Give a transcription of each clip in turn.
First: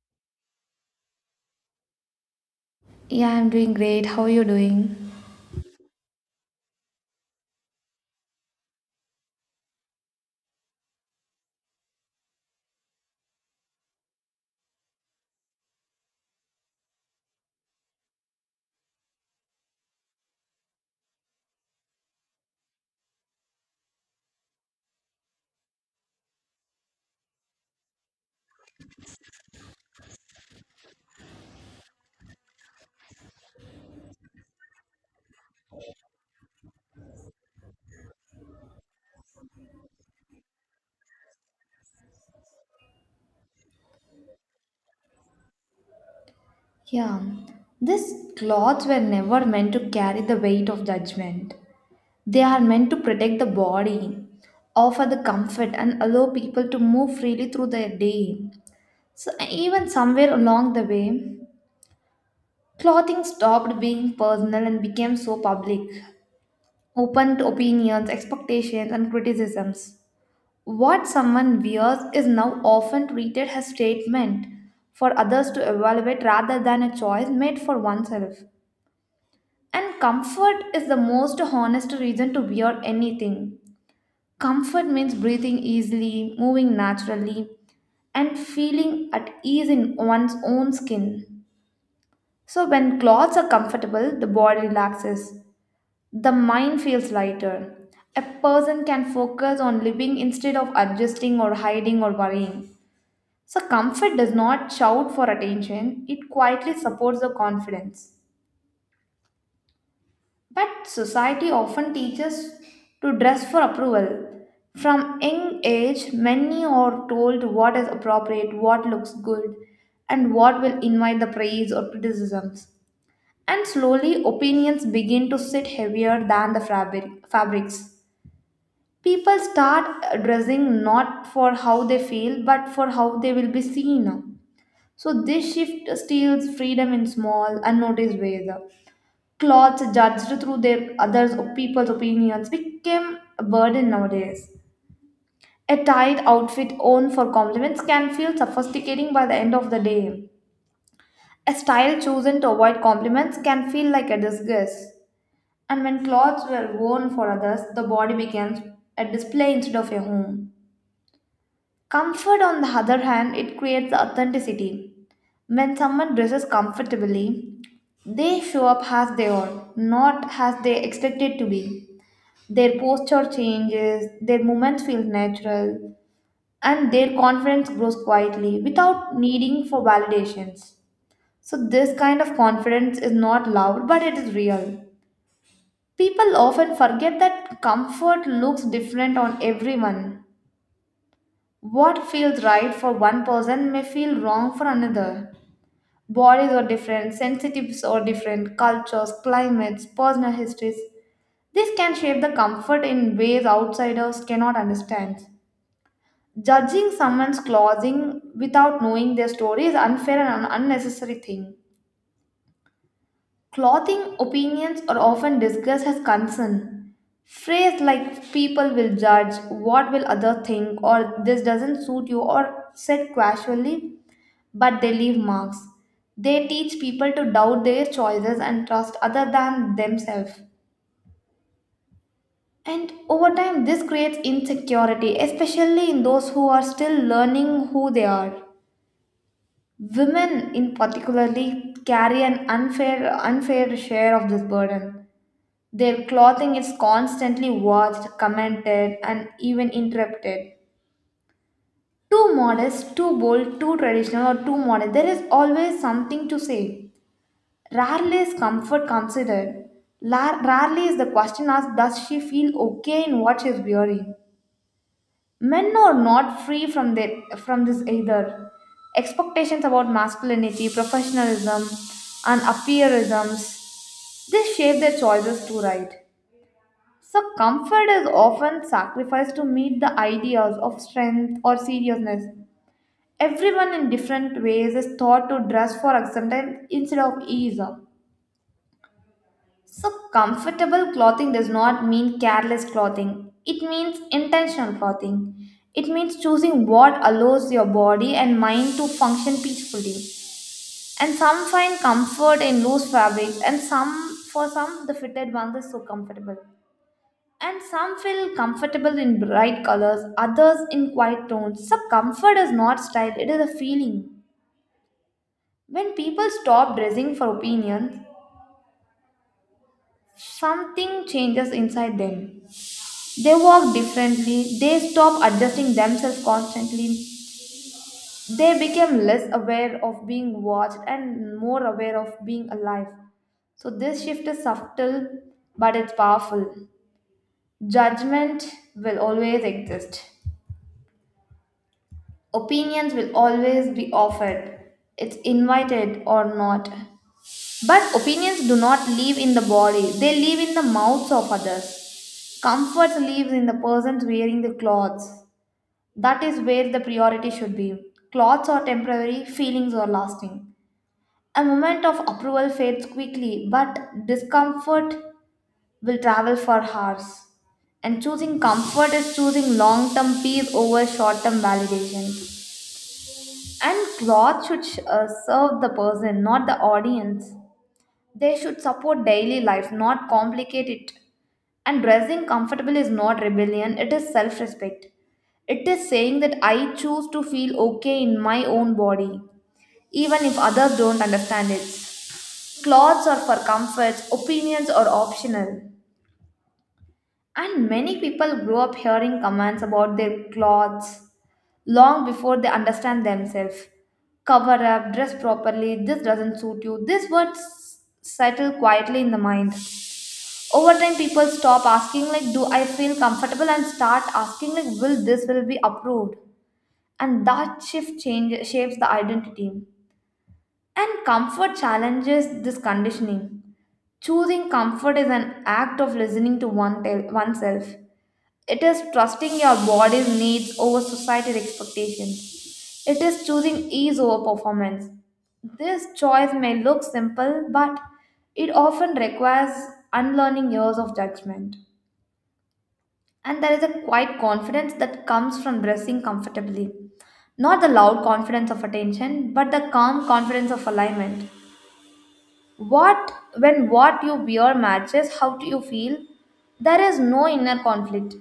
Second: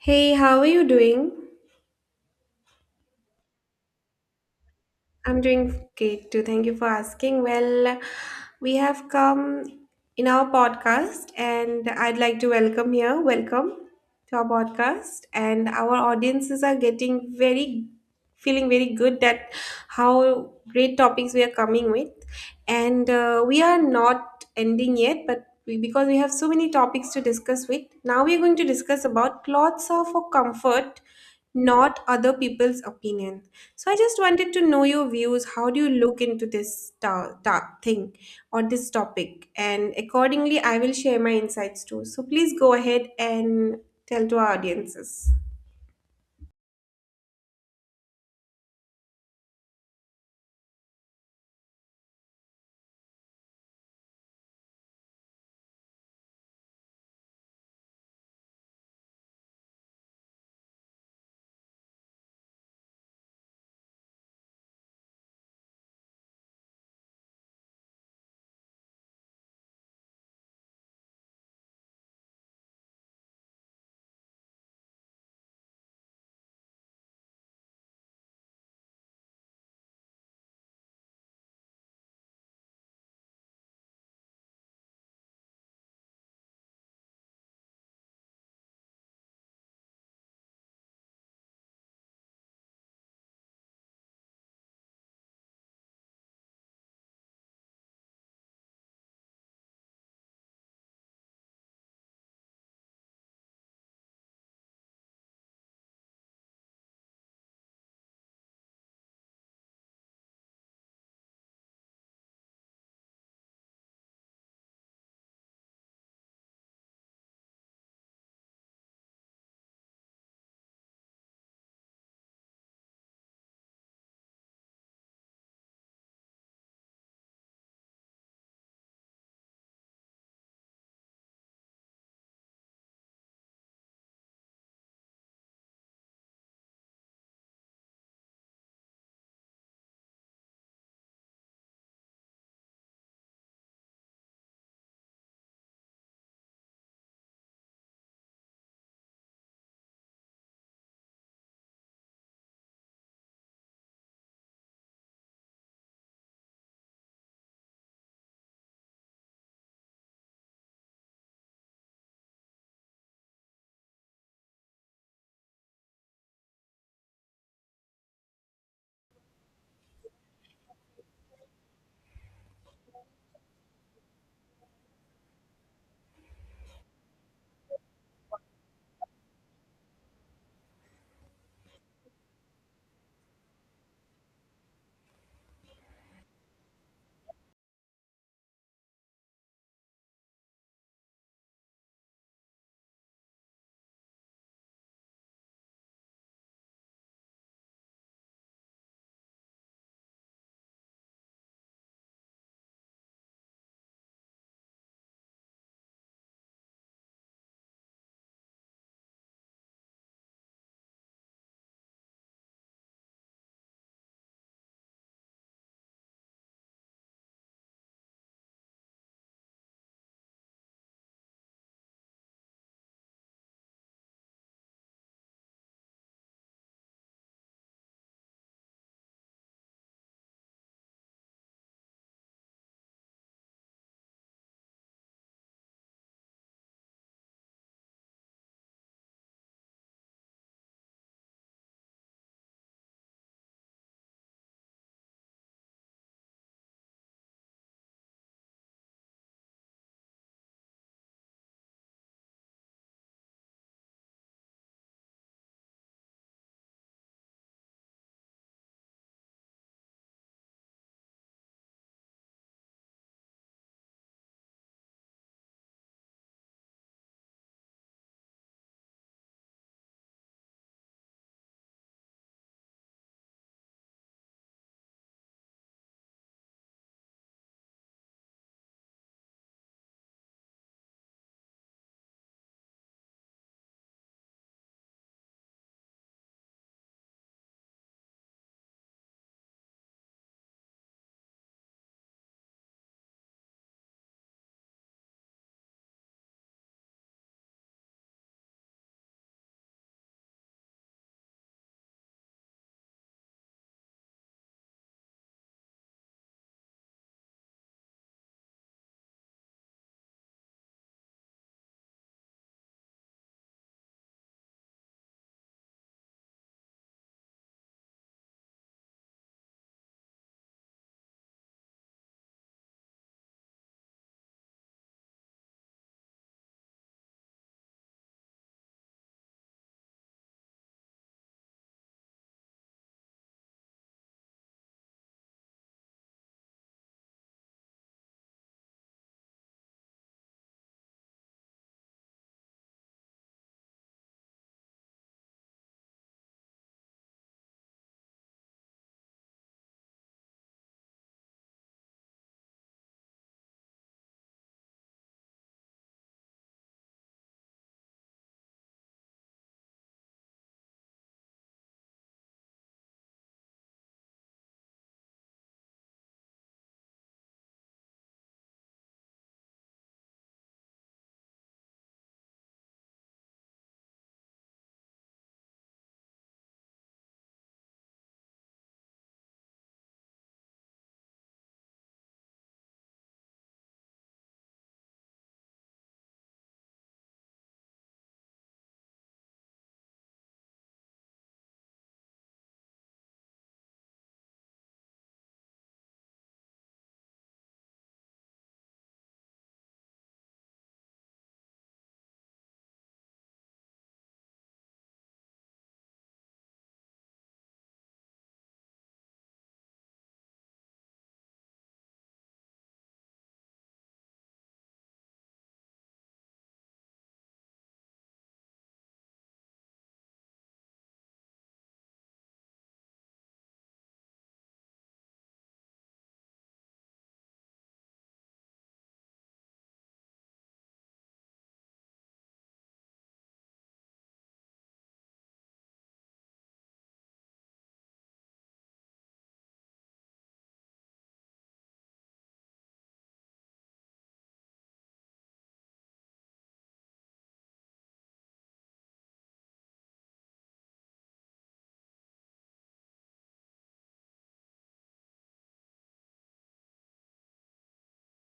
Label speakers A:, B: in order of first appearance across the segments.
A: Hey, how are you doing?
B: Yeah, I'm doing great. How are you doing?
A: I'm doing great too. Thank you for asking. Well, we have come in our podcast, and I'd like to welcome here. Welcome to our podcast, and our audiences are getting very, feeling very good that how great topics we are coming with, and we are not ending yet, but. We, because we have so many topics to discuss with now we're going to discuss about clothes are for comfort not other people's opinion so I just wanted to know your views. How do you look into this thing or this topic? And accordingly, I will share my insights too. So please go ahead and tell to our audiences.
B: Yeah, these clothes were never meant to carry the weight of judgment. They are meant to protect the body, offer the comfort, and allow people to move freely through their day. So, even somewhere along the way, clothing stopped being personal and became so public, open to opinions, expectations, and criticisms. What someone wears is now often treated as statement for others to evaluate rather than a choice made for oneself. And comfort is the most honest reason to wear anything. Comfort means breathing easily, moving naturally, and feeling at ease in one's own skin. So, when clothes are comfortable, the body relaxes, the mind feels lighter. A person can focus on living instead of adjusting or hiding or worrying. So, comfort does not shout for attention, it quietly supports the confidence. But society often teaches to dress for approval. From young age, many are told what is appropriate, what looks good, and what will invite the praise or criticisms. And slowly, opinions begin to sit heavier than the fabric, fabrics. People start dressing not for how they feel, but for how they will be seen. So this shift steals freedom in small, unnoticed ways. Clothes judged through their others or people's opinions became a burden nowadays. A tight outfit owned for compliments can feel sophisticating by the end of the day. A style chosen to avoid compliments can feel like a disgust. And when clothes were worn for others, the body becomes a display instead of a home. Comfort, on the other hand, it creates authenticity. When someone dresses comfortably, they show up as they are, not as they expected to be. Their posture changes, their movements feel natural, and their confidence grows quietly without needing for validations. So this kind of confidence is not loud, but it is real. People often forget that comfort looks different on everyone. What feels right for one person may feel wrong for another. Bodies are different, sensitives are different, cultures, climates, personal histories. This can shape the comfort in ways outsiders cannot understand. Judging someone's clothing without knowing their story is unfair and an unnecessary thing. Clothing opinions are often discussed as concern. Phrase like people will judge, what will other think, or this doesn't suit you, or said casually but they leave marks. They teach people to doubt their choices and trust other than themselves. And over time, this creates insecurity, especially in those who are still learning who they are. Women, in particularly, carry an unfair share of this burden. Their clothing is constantly watched, commented, and even interrupted. Too modest, too bold, too traditional, or too modern, there is always something to say. Rarely is comfort considered. Rarely is the question asked, does she feel okay in what she is wearing? Men are not free from, their, From this either. Expectations about masculinity, professionalism, and appearisms, they shape their choices too, right? So, comfort is often sacrificed to meet the ideas of strength or seriousness. Everyone in different ways is taught to dress for acceptance instead of ease. So, comfortable clothing does not mean careless clothing. It means intentional clothing. It means choosing what allows your body and mind to function peacefully. And some find comfort in loose fabrics, and for some, the fitted ones are so comfortable. And some feel comfortable in bright colors, others in quiet tones. So, comfort is not style, it is a feeling. When people stop dressing for opinion, something changes inside them. They walk differently, they stop adjusting themselves constantly, they became less aware of being watched and more aware of being alive. So, this shift is subtle but it's powerful. Judgment will always exist, opinions will always be offered, it's invited or not. But opinions do not live in the body, they live in the mouths of others. Comfort lives in the persons wearing the clothes. That is where the priority should be. Clothes are temporary, feelings are lasting. A moment of approval fades quickly, but discomfort will travel for hours. And choosing comfort is choosing long term peace over short term validation. And clothes should serve the person, not the audience. They should support daily life, not complicate it. And dressing comfortable is not rebellion, it is self respect. It is saying that I choose to feel okay in my own body, even if others don't understand it. Clothes are for comfort, opinions are optional. And many people grow up hearing comments about their clothes long before they understand themselves. Cover up, dress properly, this doesn't suit you. These words settle quietly in the mind over time people stop asking like do I feel comfortable and start asking like will this will be approved, and that shift change shapes the identity, and comfort challenges this conditioning. Choosing comfort is an act of listening to oneself. It is trusting your body's needs over society's expectations, it is choosing ease over performance. This choice may look simple but it often requires unlearning years of judgment. And there is a quiet confidence that comes from dressing comfortably. Not the loud confidence of attention, but the calm confidence of alignment. What When what you wear matches how you feel, there is no inner conflict.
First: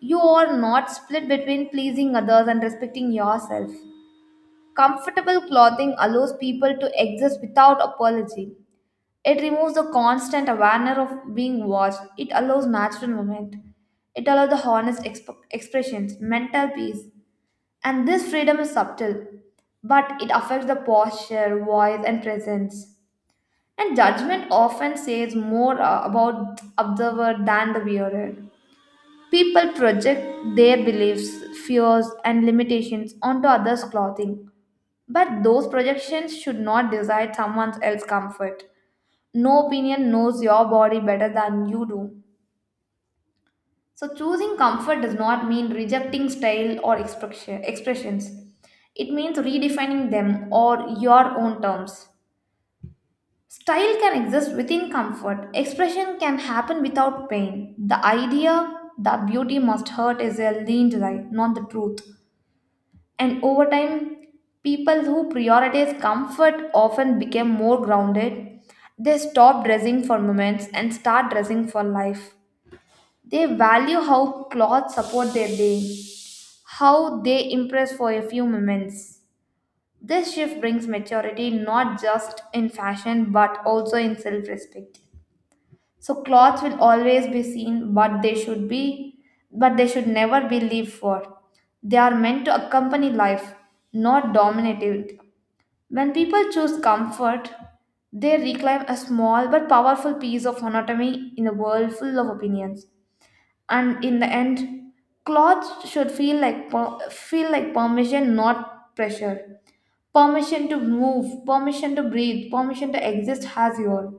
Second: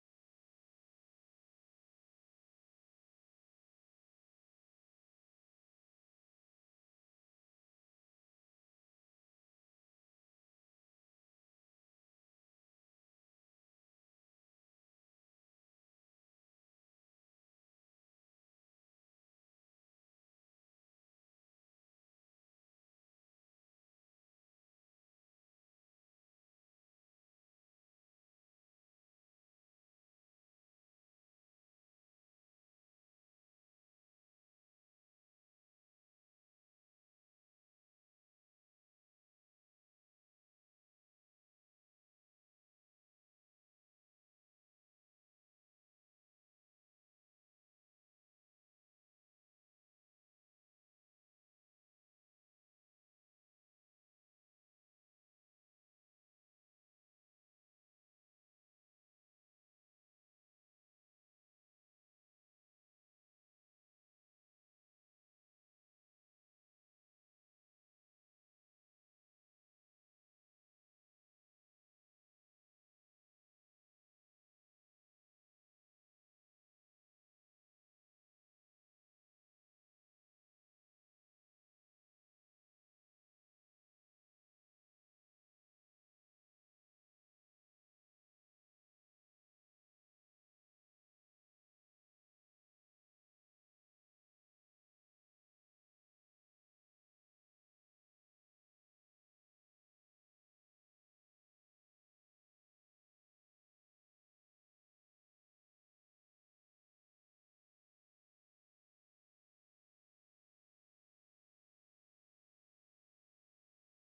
B: You are not split between pleasing others and respecting yourself. Comfortable clothing allows people to exist without apology. It removes the constant awareness of being watched. It allows natural movement. It allows the honest expressions, mental peace. And this freedom is subtle, but it affects the posture, voice, and presence. And judgment often says more about observer than the wearer. People project their beliefs, fears, and limitations onto others' clothing, but those projections should not decide someone else's comfort. No opinion knows your body better than you do. So, choosing comfort does not mean rejecting style or expressions. It means redefining them or your own terms. Style can exist within comfort, expression can happen without pain. The idea that beauty must hurt is a lean lie, not the truth. And over time, people who prioritize comfort often became more grounded. They stop dressing for moments and start dressing for life. They value how clothes support their day, how they impress for a few moments. This shift brings maturity not just in fashion but also in self respect. So clothes will always be seen, but they should never be lived for. They are meant to accompany life, not dominate it. When people choose comfort, they reclaim a small but powerful piece of autonomy in a world full of opinions. And in the end, clothes should feel like permission, not pressure. Permission to move, permission to breathe, permission to exist as you are.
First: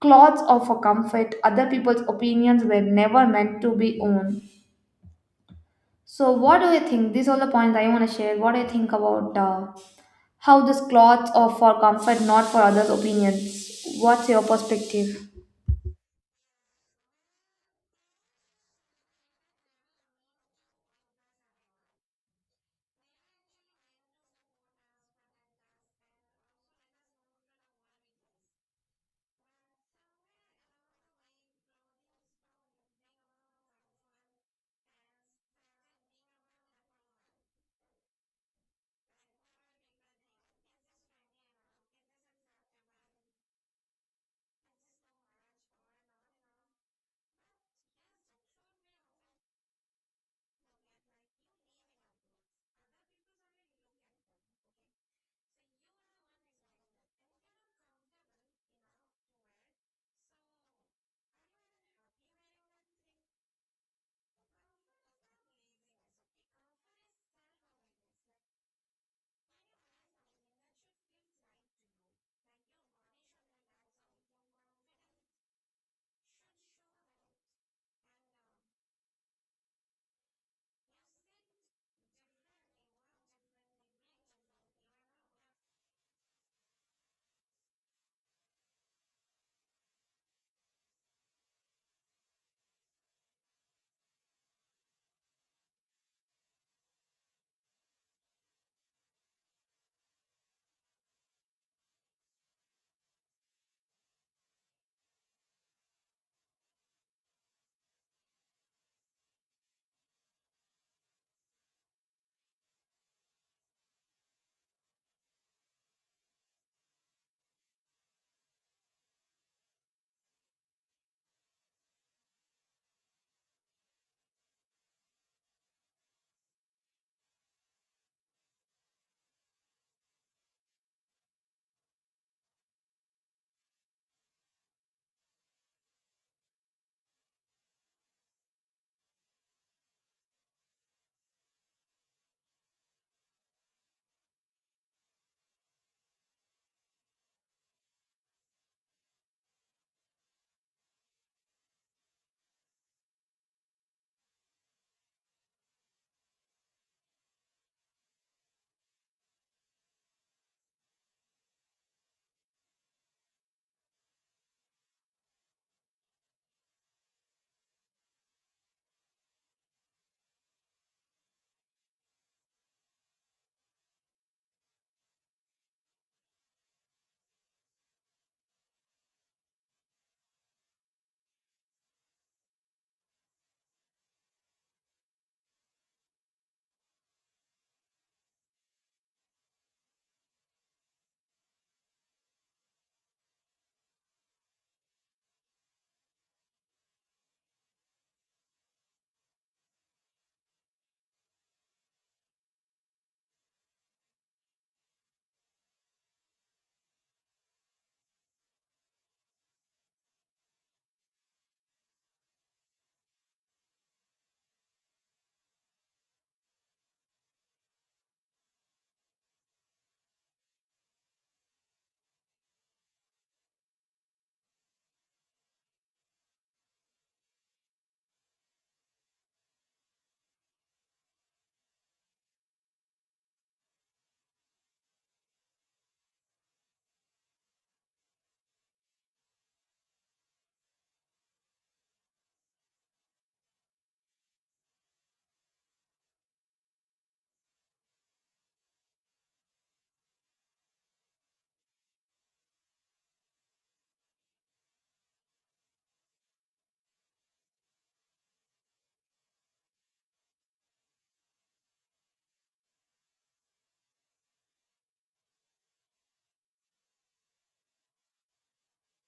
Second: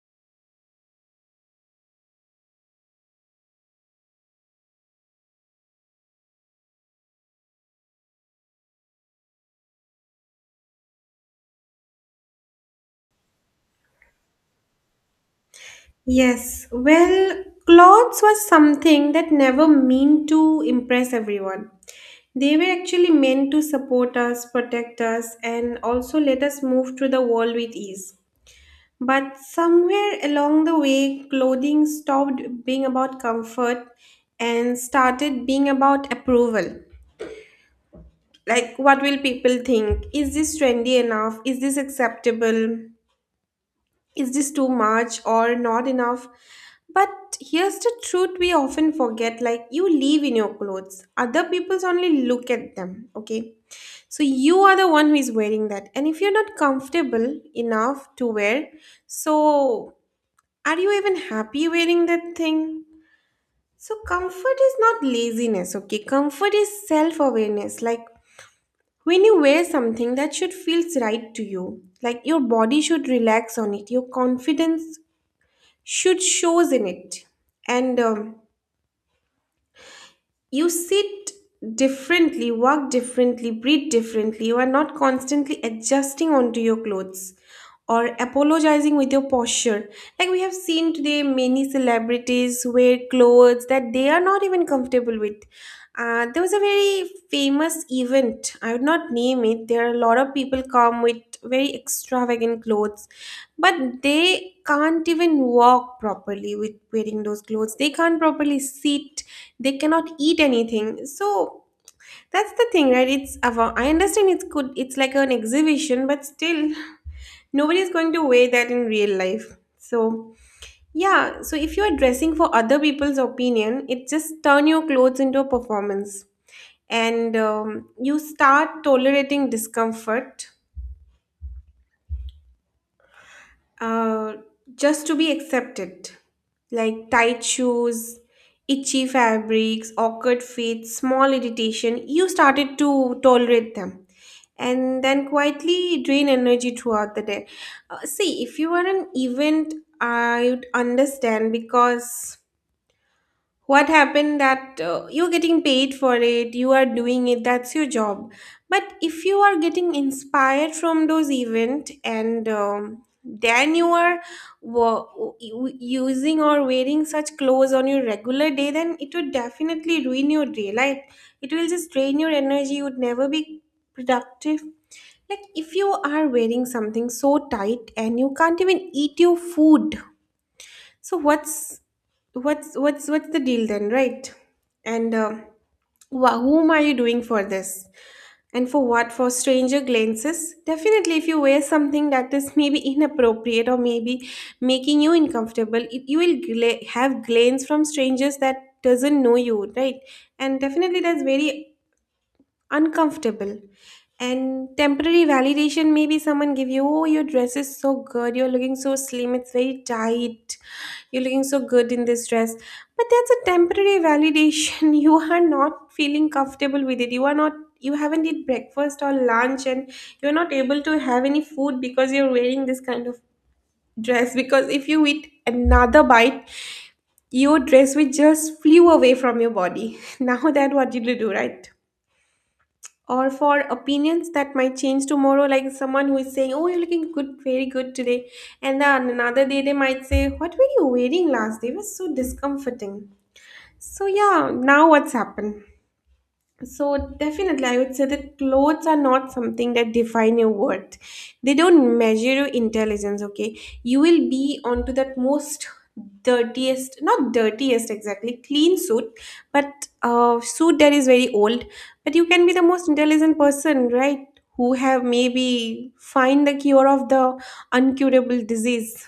B: Clothes offer comfort. Other people's opinions were never meant to be owned. So, what do you think? These are the points I want to share. What do you think about how this clothes are for comfort, not for others' opinions. What's your perspective?
A: Yes, well, clothes was something that never meant to impress everyone. They were actually meant to support us, protect us, and also let us move through the world with ease. But somewhere along the way, clothing stopped being about comfort and started being about approval. Like, what will people think? Is this trendy enough? Is this acceptable? Is this too much or not enough? But here's the truth we often forget like, you live in your clothes, other people's only look at them, okay? So, you are the one who is wearing that. And if you're not comfortable enough to wear, so are you even happy wearing that thing? So, comfort is not laziness, okay? Comfort is self awareness. Like when you wear something that should feels right to you, like your body should relax on it, your confidence should shows in it. And you sit differently, walk differently, breathe differently. You are not constantly adjusting onto your clothes or apologizing with your posture. Like we have seen today, many celebrities wear clothes that they are not even comfortable with. There was a very famous event. I would not name it. There are a lot of people come with very extravagant clothes, but they can't even walk properly with wearing those clothes. They can't properly sit, they cannot eat anything, so that's the thing, right? I understand it's good, it's like an exhibition, but still nobody's going to weigh that in real life. So yeah, so if you're dressing for other people's opinion it just turn your clothes into a performance, and you start tolerating discomfort uh, just to be accepted. Like tight shoes, itchy fabrics, awkward feet, small irritation, you started to tolerate them and then quietly drain energy throughout the day. See, if you were an event, I would understand because what happened that you're getting paid for it, you are doing it, that's your job. But if you are getting inspired from those event and then you are wa- using or wearing such clothes on your regular day, then it would definitely ruin your day. Like it will just drain your energy, you would never be productive. Like if you are wearing something so tight and you can't even eat your food, so what's the deal then, right? And whom are you doing for this? And for what? For stranger glances? Definitely, if you wear something that is maybe inappropriate or maybe making you uncomfortable, it, you will have glance from strangers that doesn't know you, right? And definitely, that's very uncomfortable, and temporary validation maybe someone give you, oh your dress is so good, you're looking so slim, it's very tight, you're looking so good in this dress, but that's a temporary validation. You are not feeling comfortable with it, you are not, you haven't eat breakfast or lunch and you're not able to have any food because you're wearing this kind of dress, because if you eat another bite your dress will just flew away from your body. Now that, what did you do, right? Or for opinions that might change tomorrow, like someone who is saying, oh you're looking good, very good today, and then another day they might say, what were you wearing last day, it was so discomforting. So yeah, now what's happened. So definitely, I would say that clothes are not something that define your worth. They don't measure your intelligence, okay? You will be onto that most dirtiest, not dirtiest exactly, clean suit, but suit that is very old. But you can be the most intelligent person, right? Who have maybe find the cure of the uncurable disease,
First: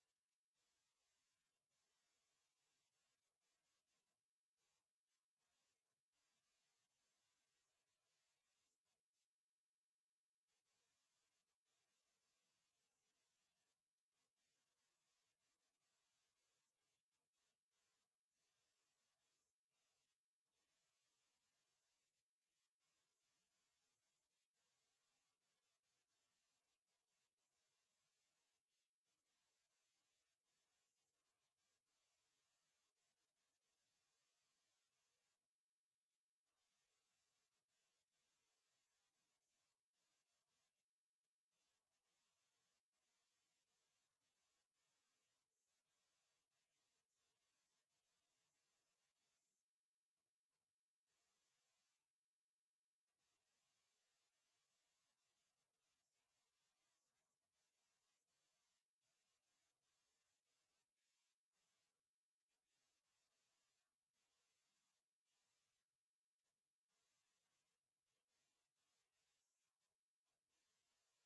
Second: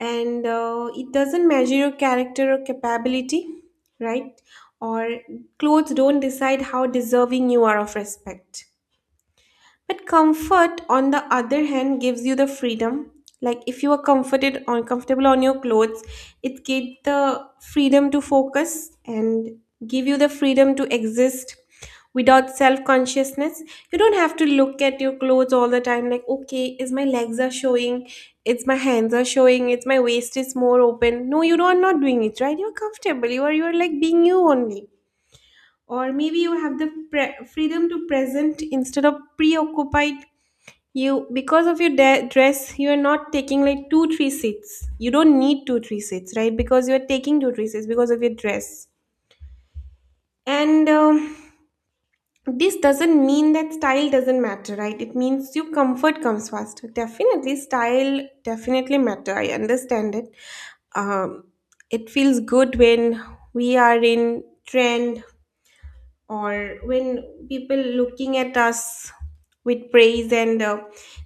A: and it doesn't measure your character or capability, right? Or clothes don't decide how deserving you are of respect. But comfort, on the other hand, gives you the freedom. Like if you are comforted on comfortable on your clothes, it gives the freedom to focus and give you the freedom to exist without self-consciousness. You don't have to look at your clothes all the time, like, okay, is my legs are showing, it's my hands are showing, it's my waist is more open. No, you are not doing it, right? You're comfortable. You're like being you only. Or maybe you have the freedom to present instead of preoccupied you, because of your dress, you are not taking like two three seats. You don't need two three seats, right? Because you are taking two three seats because of your dress. And this doesn't mean that style doesn't matter, right? It means your comfort comes first. Definitely, style definitely matter. I understand it. Um, it feels good when we are in trend or when people looking at us with praise, and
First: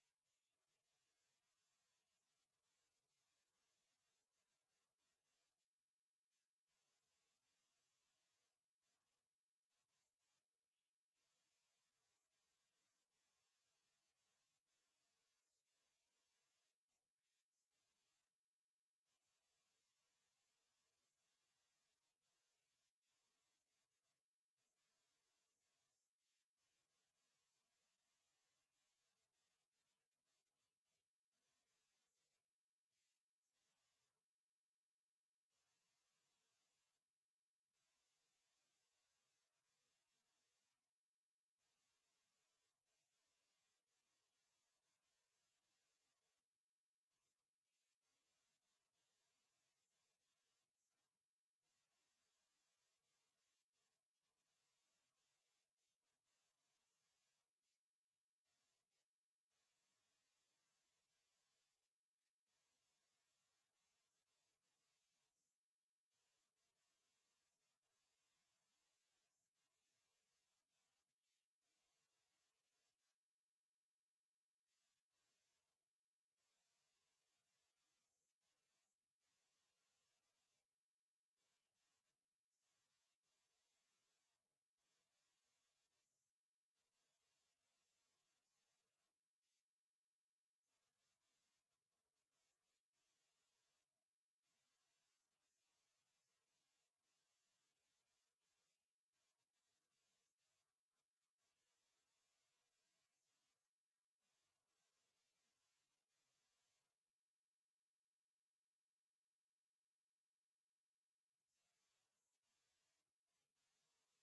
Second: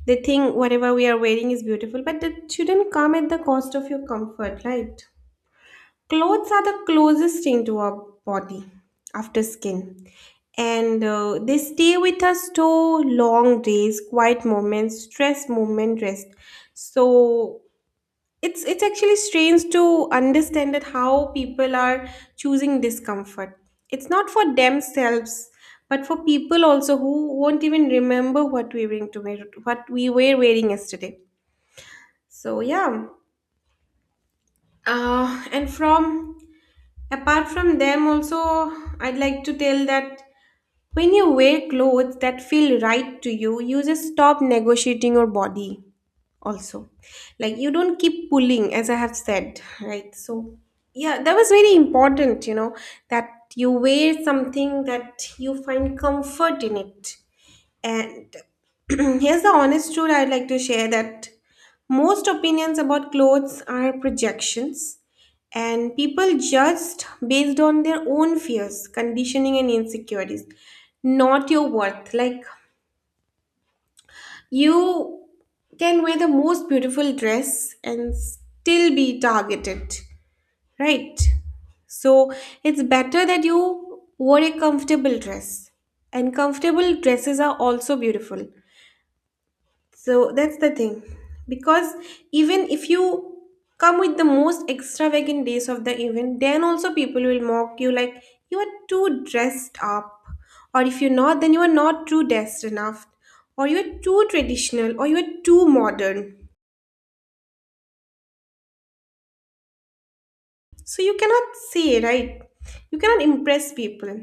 A: they think whatever we are wearing is beautiful, but that shouldn't come at the cost of your comfort, right? Clothes are the closest thing to our body after skin, and they stay with us to long days, quiet moments, stress moment, rest. So it's actually strange to understand that how people are choosing discomfort. It's not for themselves, but for people also who won't even remember what we were to wear, what we were wearing yesterday. So yeah, and from apart from them also, I'd like to tell that when you wear clothes that feel right to you, you just stop negotiating your body, also, like you don't keep pulling as I have said, right? So yeah, that was very important, you know, that you wear something that you find comfort in it. And here's the honest truth, I'd like to share that most opinions about clothes are projections, and people judged based on their own fears, conditioning and insecurities, not your worth. Like you can wear the most beautiful dress and still be targeted, right? So it's better that you wore a comfortable dress. And comfortable dresses are also beautiful. So that's the thing. Because even if you come with the most extravagant days of the event, then also people will mock you, like you are too dressed up. Or if you're not, then you are not too dressed enough. Or you're too traditional or you're too modern. So you cannot say, right? You cannot impress people.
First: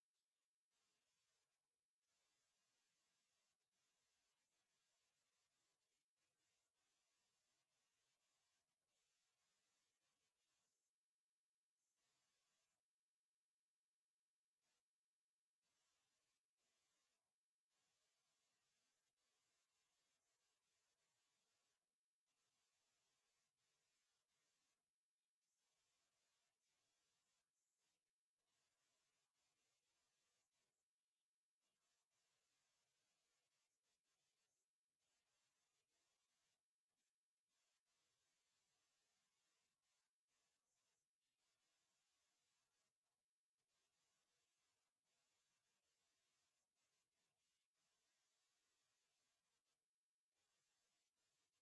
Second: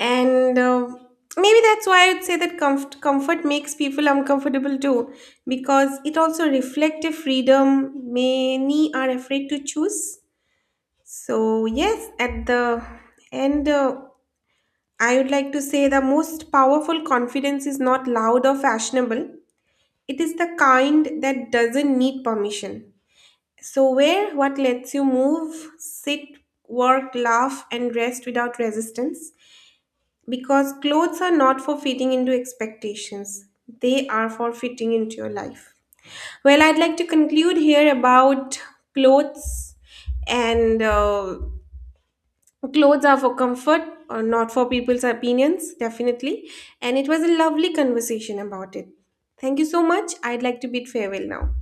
A: And maybe that's why I'd say that comfort makes people uncomfortable too, because it also reflects a freedom many are afraid to choose. So yes, at the end I would like to say the most powerful confidence is not loud or fashionable, it is the kind that doesn't need permission. So wear what lets you move, sit, work, laugh and rest without resistance, because clothes are not for fitting into expectations, they are for fitting into your life. Well, I'd like to conclude here about clothes, and clothes are for comfort, or not for people's opinions, definitely. And it was a lovely conversation about it. Thank you so much. I'd like to bid farewell now.